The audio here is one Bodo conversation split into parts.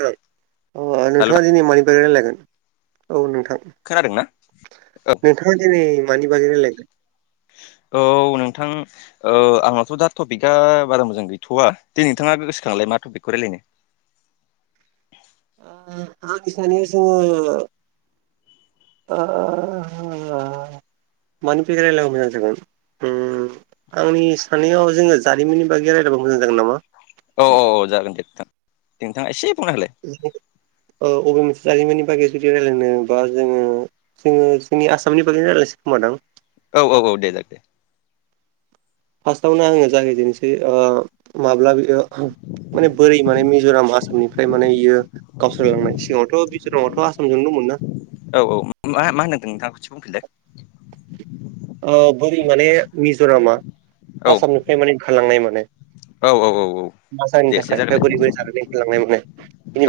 नोंथां औ हेल' नोंथाङा दिनै मानिबागै रायलायगोन औ नोंथां खोनादों ना? नोंथाङा दिनै मानि बागै रायलायगोन? औ नोंथां औ आंनाथ' दा टपिकआ बारा मोजां गैथ'वा दे नोंथाङा बे गोसोखांलाय मा टपिकखौ रायलायनो। ओ आ बिसानो जोङो ओ मानि बागै रायलायबा मोजां जागोन ओम आंनि साननायाव जोङो जारिमिननि बागै रायलायबा मोजां जागोन नामा? औ औ औ जागोन दे नोंथां नोंथाङा एसे बुंंना होलाय। औ अबे मोनसे जारिमिननि बागै जुदि रायलायनो बा जोङो जोङो जोंनि आसामनि बागैनो रायलायनिसै खोमा दां। औ औ औ दे जागोन दे फास्टावनो आङो जागायजेननोसै ओ माब्ला बेयो माने बोरै माने मिज'राम आसामनिफ्राय माने इयो गावस्रालांनाय सिगाङावथ' बिजरामाथ' आसामजोंनो दंङोमोन ना। औ औ मा मा होनदों नोंथां खोनसे बुंफिनलाय। ओ बोरै माने मिज'रामा औ आसामनिफ्राय माने ओंखारलांनाय माने। औ औ औ औ दे एसे जागोनलाय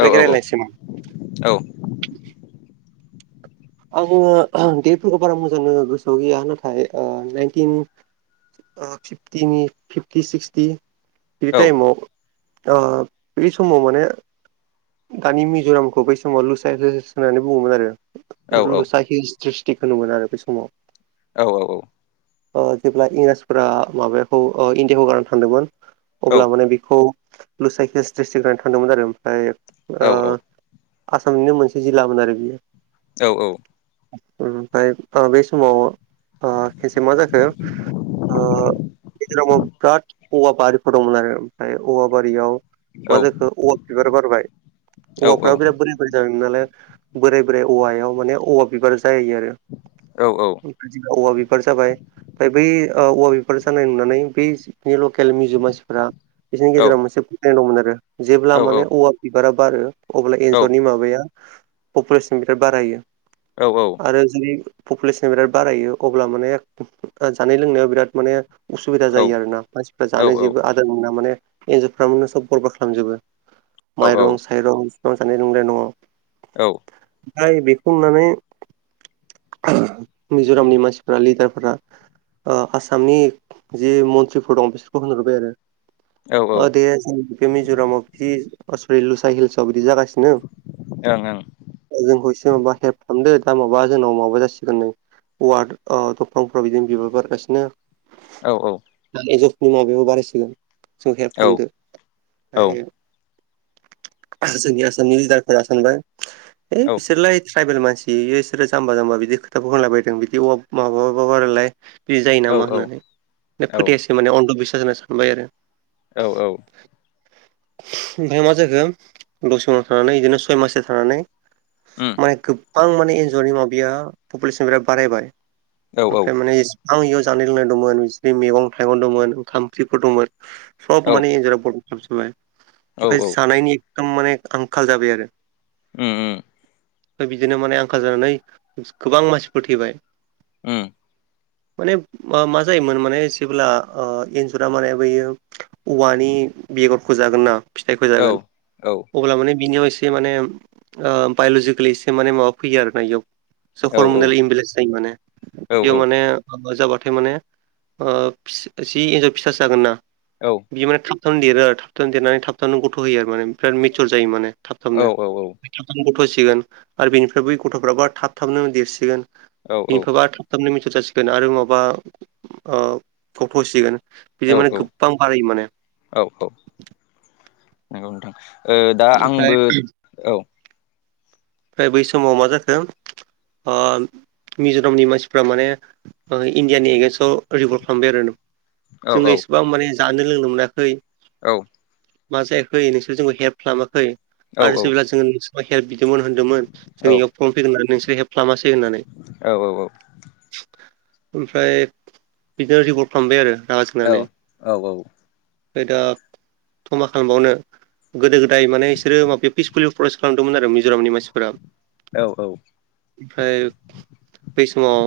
औ औ [unintelligible] औ आङो देटफोरखौ बारा मोजांङैनो गोसोआव गैया नाथाय नाइनटिन ओ फिप्टिनि फिप्टि सिक्सटि बि औ टाइमाव औ बे समाव माने दानि मिज'रामखौ बै समाव लुसाइ गोजोरसिन होननानै बुङोमोन आरो। औ रुलसा हिल्स ड्रिस्टिक होनोमोन आरो बै समाव। औ औ औ अ जेब्ला इंराजफोरा माबाखौ ओ इण्डियाखौ गारनानै थांदोंमोन अब्ला माने बेखौ लुसाइ हिल्स डिस्टिकनिफ्राय थांदोंमोन आरो। ओमफ्राय ओ आसामनिनो मोनसे जिल्लामोन आरो बियो। औ औ ओमफ्राय ओ बे समाव ओ खोनसे मा जाखो ओ गेजेरावबो बिराद औवा बारिफोर दंमोन आरो ओमफ्राय औवा बारियाव मा जाखो औवा बिबार बारबाय औवाफ्राबो बिराद बोरो बै जांनालाय बोराय बोराय औवायाव माने औवा बिबार जायो आरो। औ औ औवा बिबार जाबाय ओमफ्राय बै ओ औवा बिबार जानाय नुनानै बै बिनि लकेल मिउजि मानसिफोरा बिसोरनि गेजेराव मोनसे फोथायनाय दंमोन आरो जेब्ला माने औवा बिबारा बारो अब्ला एन्जरनि माबाया पपुलेसन बिराद बारायो। औ औ आरो जुदि पपुलेसना बिराद बारायो अब्ला माने जानाय लोंनायाव बिराद माने उसुबिदा जायो आरोना मानसिफ्रा जानो जेबो आ मोजां मोना माने एन्जरफ्रा मे सब गरबार खालामजोबो माइरं साइरं न [unintelligible] नंलाय नयाव औ ओमफ्राय बेखौ नुनानै मिज'रामनि मानसिफोरा लिडारफोरा ओ आसामनि जि मन्थ्रिफोर दं बिसोरखौ होनहरबाय आरो अ दे जोंनि बे मिज'रामाव बिदि आसरि लुसा हिल्सआव बिदि जागासिनो ओं ओं जोंखौ एसे माबा हेल्प खालामदो दा माबा जोंनाव माबा जासिगोन नै औवा ओ बिफांफ्रा बिदिनो बिबारबारगासिनो दा एनजरफोरनि माबायाबो बारायसिगोन। जोंखौ हेल्प खालामदो औ औ ओमफाय जोंनि आसामनि लिदारफ्रा सानबाय। है औ बिसोरलाय ट्राइबेल मानसि बिसोरो जाम्बा जाम्बा बिदि खोथाखौ होलायबायदों। बिदि अ माबाबाबोलाय बिदि जायो औ औ नामा होननानै औ फोथायासै माने अन्ध' बिस्सास होनना सानबाय आरो। औ औ ओमफ्राय मा जाखो दसे उनाव थानानै बिदिनो सय मास थानानै ओम माने गोबां माने एन्जरनि माबया पपुलेसन बिराद बारायबाय। औ औ ओमफ्राय माने आं इयाव जानाय लोंनाय दंमोन बिनि मैगं थाइगं दंमोन। ओंखाम ओंख्रिफोर दंमोन सब औ माने एन्जरा बर'साब जाय औ औ ओमफ्राय जानायनि एखदम माने आंखाल जाबाय आरो ओम ओम ओमफ्राय बिदिनो माने आंखाल जानानै गोबां मानसिफोर थैयबाय। ओम माने मा जायोमोन माने जेब्ला ओ ऐन्जरा माने बैयो? औवानि बेगरखौ जागोन ना। औ फिथाइखौजागोन औ अब्ला माने बिनियाव एसे माने बायलजिक गोखलैसे माने माबा फैयो आरो ना बेयाव स औ औ हरमनाेल इमबेलेन्स जायो माने औ बेयाव माने माबा जाबाथाय माने ओ पि जि हिन्जाव फिसा जागोन ना। औव बियो माने थाबनो देरो आरो थाबथाबनो देरनानै थाबथाबनो गथ' होयो आरो माने बिराद मेचयर जायो माने थाब। थाबनो थाबनो गथ'सिगोन आरो बेनिफ्राय बै गथ'फ्राबो थाब थाबनो देरसिगोन। बिनिफबा थाब थाबनो मिटर जासिगोन आरो माबा ओ फथ' होसिगोन बिदि माने गोबां बारायो माने। औ औ नंगौ नोंथां ओ दा ओमफ्राय आंबो औ ओमफ्राय बै समाव मा जाखो? ओ मिज'रामनि मानसिफ्रा माने इण्डियानि एगेन्सटआव रिगल खालामबाय आरो ना औ औ जोंङो एसेबां माने जानो लोंनो मोनाखै। औव माजांयै नोंसोर जोंखौ हेल्प खालामाखै औ आरो जेब्ला जोङो नोंसोरा हेल्प बिदोंमोन। होनदोंमोन औ जोंनियाव फन फैगोन होननानै नोंसोर हे्प खालामासै होननानै। औ औ ओमफ्राय बिदिनो रिपर् खालामबाय आरो रागा औ औ जोंनानै ओमफ्राय दा थमा खालामबावनो गोदो गोदाय माने सोर माब पिसफुलि प्ररेस्ट खालामदोंमोन आरो मिज'रामनि मानसि औ औ ओमफ्राय बै समाव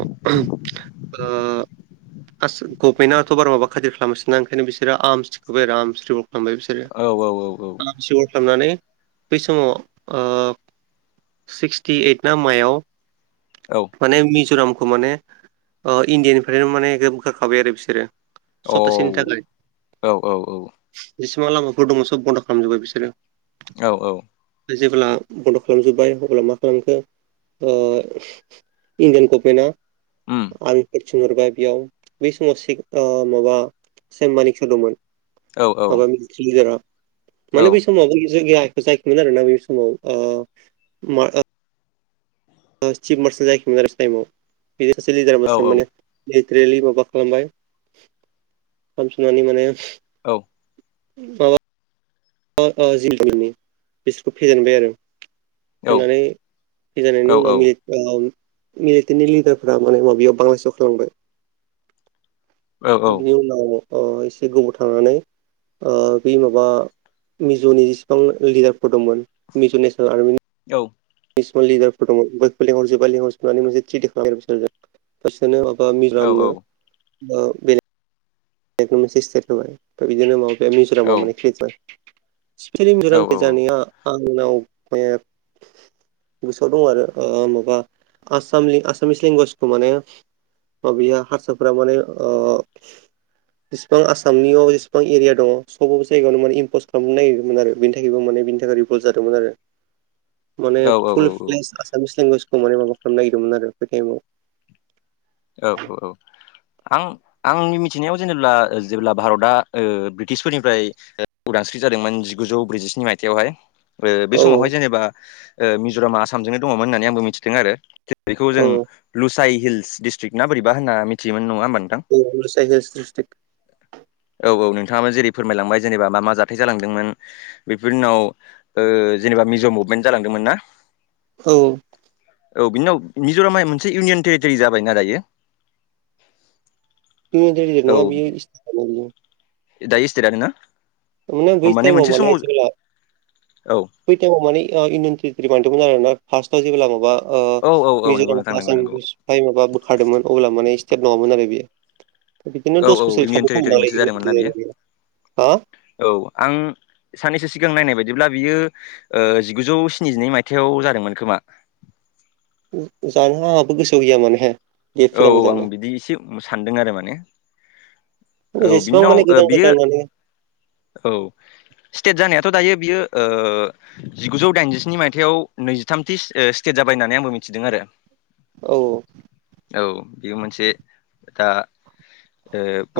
आ गभनेन्टथ' बा मा खथिल खालामनोसोनना ओंखनो बिसोर आरम्रिखौबाय आरो आरमस्रि खालामबाय बिसोरो आ सिगर खालामनानै बै समाव सिक्सटि ओइद ना मायाव औव माने मिज'रामखौ माने इण्डियानिफ्रायनो माने बखाखाबाय आरो बिसोरो सत चनथ थाखाय जेसेबां लामाफोर दंङ सब बन्द' खालामजोबबाय बिसोरो औव औव जेब्ला बड'फा खालामजोब्बाय अब्ला मा खालामखो इण्डियान गभमेन्टआ उम आं थिनहरबाय बेयाव बै समाव माबा सेममानिक स दंमोन। औ औ माबा मिथि ज माने बै सम माबास ग जायाखैमोन आरो ना बे समाव मा चिफ मार्सेल जायाखैमोन आरो बे टाइमाव बिदि सासे औ लिडाराबासो माने लथ्रेलि माबा खालामबाय खालामसुनानै माने औ माबा अ अ जिल दनि बिसोरखौ फेजेनबाय आरो होननानै फजनायनि उनाव मिल मिलइटडनि लिडारफोरा माने माबायाव बांलादेशआव थांलामबाय बिनि उनाव अ एसे गोबाव थांनानै ब माबा मिज'नि जेसेबां लिडारफोर दंमोन मिज' नेसनेल आर्मिनि औ नेसनेल लिदारफोर दङ बयखौ लिंहरजोबा लेंहर सुनानै मोनसे थिटि खालामो बिसोरजों फारसेनो माबा औ मिलामनो बे औ [unintelligible] औ औ सिफलिमजरामखौ जानाया आंनाव गोसोआव दं आरो माबा आसाम आसामिस लेंगुवेजखौ माने औ बियो हारसाफोरा माने जसिबां आसामनियाव जेसेबां एरिया दङ सब जायगायावनो माने इमपस खालामनो नागिरदोंमोन आरो बेनि थाखायबो माने बेनि थाखाय भुल जादोंमोन आरो माने औ फुल फ्लेस आसामिस लेंगुवेज खौ माने माबा खालामनो नागिरदोंमोन आरो बे ताइमाव औ औ आं आंनि मिथिनायाव जेनेब्ला जेब्ला भारतआ ब्रिटिसफोरनिफ्राय उदांस्रि जादोंमोन जिगुजौ ब्रैजिस्नि मायथाइयावहाय ओ बे औ समावहाय जेनेबा मिज'रामा आसामजोंनो दङमोन होननानै आंबो मिथिदों आरो बेखौ औ जों लुसाइ हिल्स डिस्ट्रिक्ट ना बोरैबा होनना मिथियोन नङा होनोमबानदां औ [unintelligible] औ औ नोंथाङाबो जेरै फोरमायलांबाय जेनेबा मा मा जाथाय जालांदोंमोन बेफोर उनाव जेनेबा मिज' मुभमेन्ट जालांदोंमोन ना औ औ बिनिनाव मिज'रामा मोनसे इउनियन टेरिटरि जाबायना दायो औ [unintelligible] [unintelligible] माने बै ताइमाव मोनसे माने समाव जेब्ला औ बै टाइमाव माने इन बान्दोंमोन आर ना फार्टआव जेब्ला माबा औ औ नंगौ मिज'राम नोंथां नंगौ नंगौ [unintelligible] माबा बोखारदोंमोन अब्ला माने स्टेट नङामोन आरो बेयो बिदिनो औ दस औ बोसोर इण्डियान टेरिटरि [unintelligible] मोनसे जादोंमोन ना बियो आरो हा औ आं साननैसो सिगां नायनाय बायदिब्ला बियो जिगुजौ स्निजिनै मायथाइयाव जादोंमोन खोमा जानो आंहाबो गोसोआव गैया माने औ डेटफोरा औ आं मोजांनो बिदि एसे सानदों आरो माने माने औ बिनि जेसेबां माने उनाव गोदान बियो गोदान माने औ स्टेट जानायाथ' दायो बियो जिगुजौ दाइनजिस्नि मायथाइयाव नैजिथामथि स्टेट जाबाय होननानै आंबो मिथिदों आरो औ औ बेयो मोनसे दा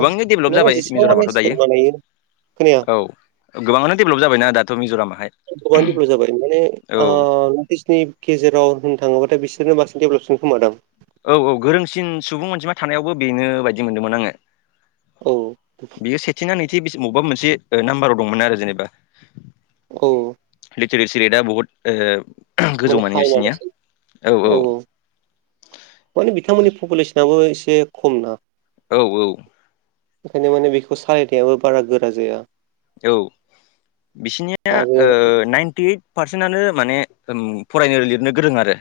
औ डेभेलप माने जाबाय जेसेबां माने मिज'रामाथ' स्टेट दायो बानायो खोनाया औ गोबाङानो डेभेलप जाबायना दाथ' मिज'रामाहाय गोबाङानो डेभेलब जाबाय माने ओ औ [unintelligible] गेजेराव होननो थाङोबाथाय बिसोरनो बांसिन डेभेलपसिन खोमा दां औ औ गोरोंसिन सुबुं अनजिमा थानायावबो बेनो बायदि मोनदोंमोन आङो औ बेयो सेथिना नैथि मबेबा मोनसे नाम्बाराव दंमोन आरो जेनेबा औ लिटेरेसि रेटआ बुहुत गोजौ माने बिसिनिया औ औ माने बिथांमोननि पपुलेसनाबो एसे खम ना औ औ ओंखायनो माने बेखौ सालायनायाबो बारा गोरा जाया औ बिसिनिया आरो ओ नाइन्टि पारसेन्टआनो माने फरायनो लिरनो गोरों आरो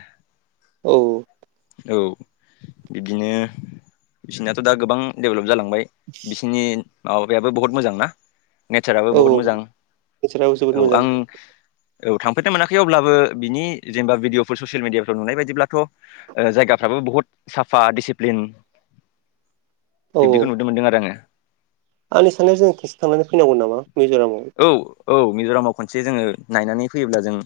औ औ बिब्दिनो बिसिरनाथ' दा गोबां डेभेलप जालांबाय बिसिनि माबायाबो बहुत मोजां ना? नेचाराबो औ बहुत मोजां नेचाराबो जोबोद औ मोजां आं औ थांफेरनो मोनाखै अब्लाबो बिनि जेनेबा भिडिअफोर ससियेल मिडियाफ्राव नुनाय बायदिब्लाथ' जायगाफ्राबो बुहुत साफा डिसिप्लिन [inaudible] औ बिब्दिखौ नुनो मोनदों आरो आङो आंनि साननायाव जों खेबसे थांनानै फैनांगौ नामा मिज'रामाव? औ औ मिज'रामाव खनसे जोङो नायनानै फैयोब्ला जों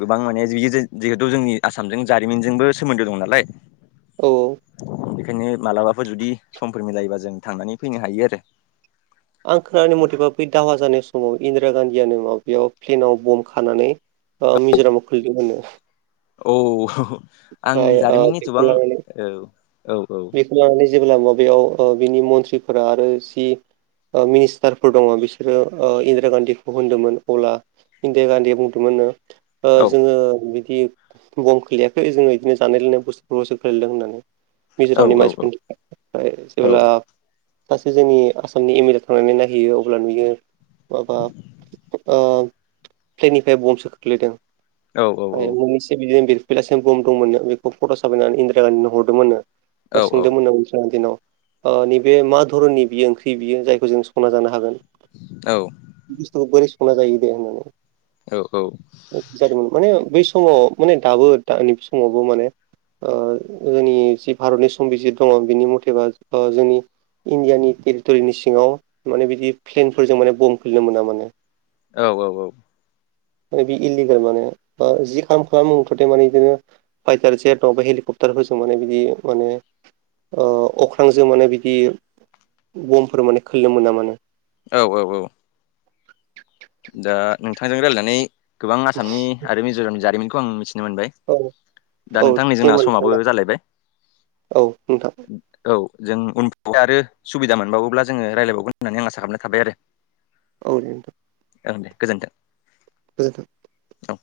गोबां माने जियो जिहेतु जोंनि आसामजों जारिमिनजोंबो सोमोन्दो दं नालाय औ बेखायनो मालाबाफोर जुदि समफोर मिलायोबा जों थांनानै फैनो हायो आरो आं खोनानि मथेबा बै दावहा जानाय समाव इन्दिरा गान्धीयानो माव बेयाव प्लेनाव बम्ब खानानै मिज'रामाव खोलैदों होनो औ आं ओ जारिमिननि एथबां ओ औ औ खौ लानानै जेब्ला माबयाव ओ बिनि मन्थ्रिफोरा आरो जि ओ मिनिस्टारफोर दङ बिसोरो इन्दिरा गान्धीखौ होनदोंमोन अब्ला इन्दिरा गान्धी बुंदोंमोन नो ओ जोङो बिदि बम खोलैयाखै जोङो बिदिनो जानाय लोंनाय बुस्थुफोरखौसो खोलैदों होननानै औ मिज'रामनि मानसिफोरनि थाखाय औ जेब्ला सासे जोंनि आसामनि एम एल ए थांनानै नायहैयो अब्ला नुयो माबा ओ प्लेननिफ्राय बमसो खोख्लैदों औ औ मोननैसो बिदिनो बे बेलासिम बम दंमोननो बेखौ फट' साबायनानै इन्दिरा गान्धीनो हरदोंमोन नो बा सोंदोंमोन नो बै समाव जेन' ओ नैबे मा धरननि बियो ओंख्रि बियो जायखौ जों संना जानो हागोन औ बुस्थुखौ बोरै संना जायो दे होननानै औ औ जादोंमोन माने बै समाव माने दाबो दा नैबे समावबो माने ओ जोंनि जि भारतनि संबिजित दङ बिनि मथेबा जोंनि इण्डियानि टेरिट'रिनि सिङाव माने बिदि प्लेनफोरजों माने बम खोलैनो मोना माने औ औ औ आरो बे इलिगेल माने बा ओ जि खालाम खालाम [unintelligible] माने बिदिनो फाइटार जेरट बे हेलिकप्टारफोरजों माने बिदि माने ओ अख्रांजों माने बिदि बमफोर माने खोलैनो मोना माने औ औ औ दा नोंथांजों रायलायनानै गोबां आसामनि आरो मिज'रामनि जारिमिनखौ आं मिथिनो मोनबाय औ दा औ नोंथां नै दे जोंना होमबा नोंथां समाबो ना जालायबाय औ नोंथां औ जों उन आरो सुबिदा मोनबावोब्ला जोङो रायलायबावगोन होननानै आसा खालामनाय थाबाय आरो औ दे‌ नों थां गोजोन्थों गोजोन्थों। औ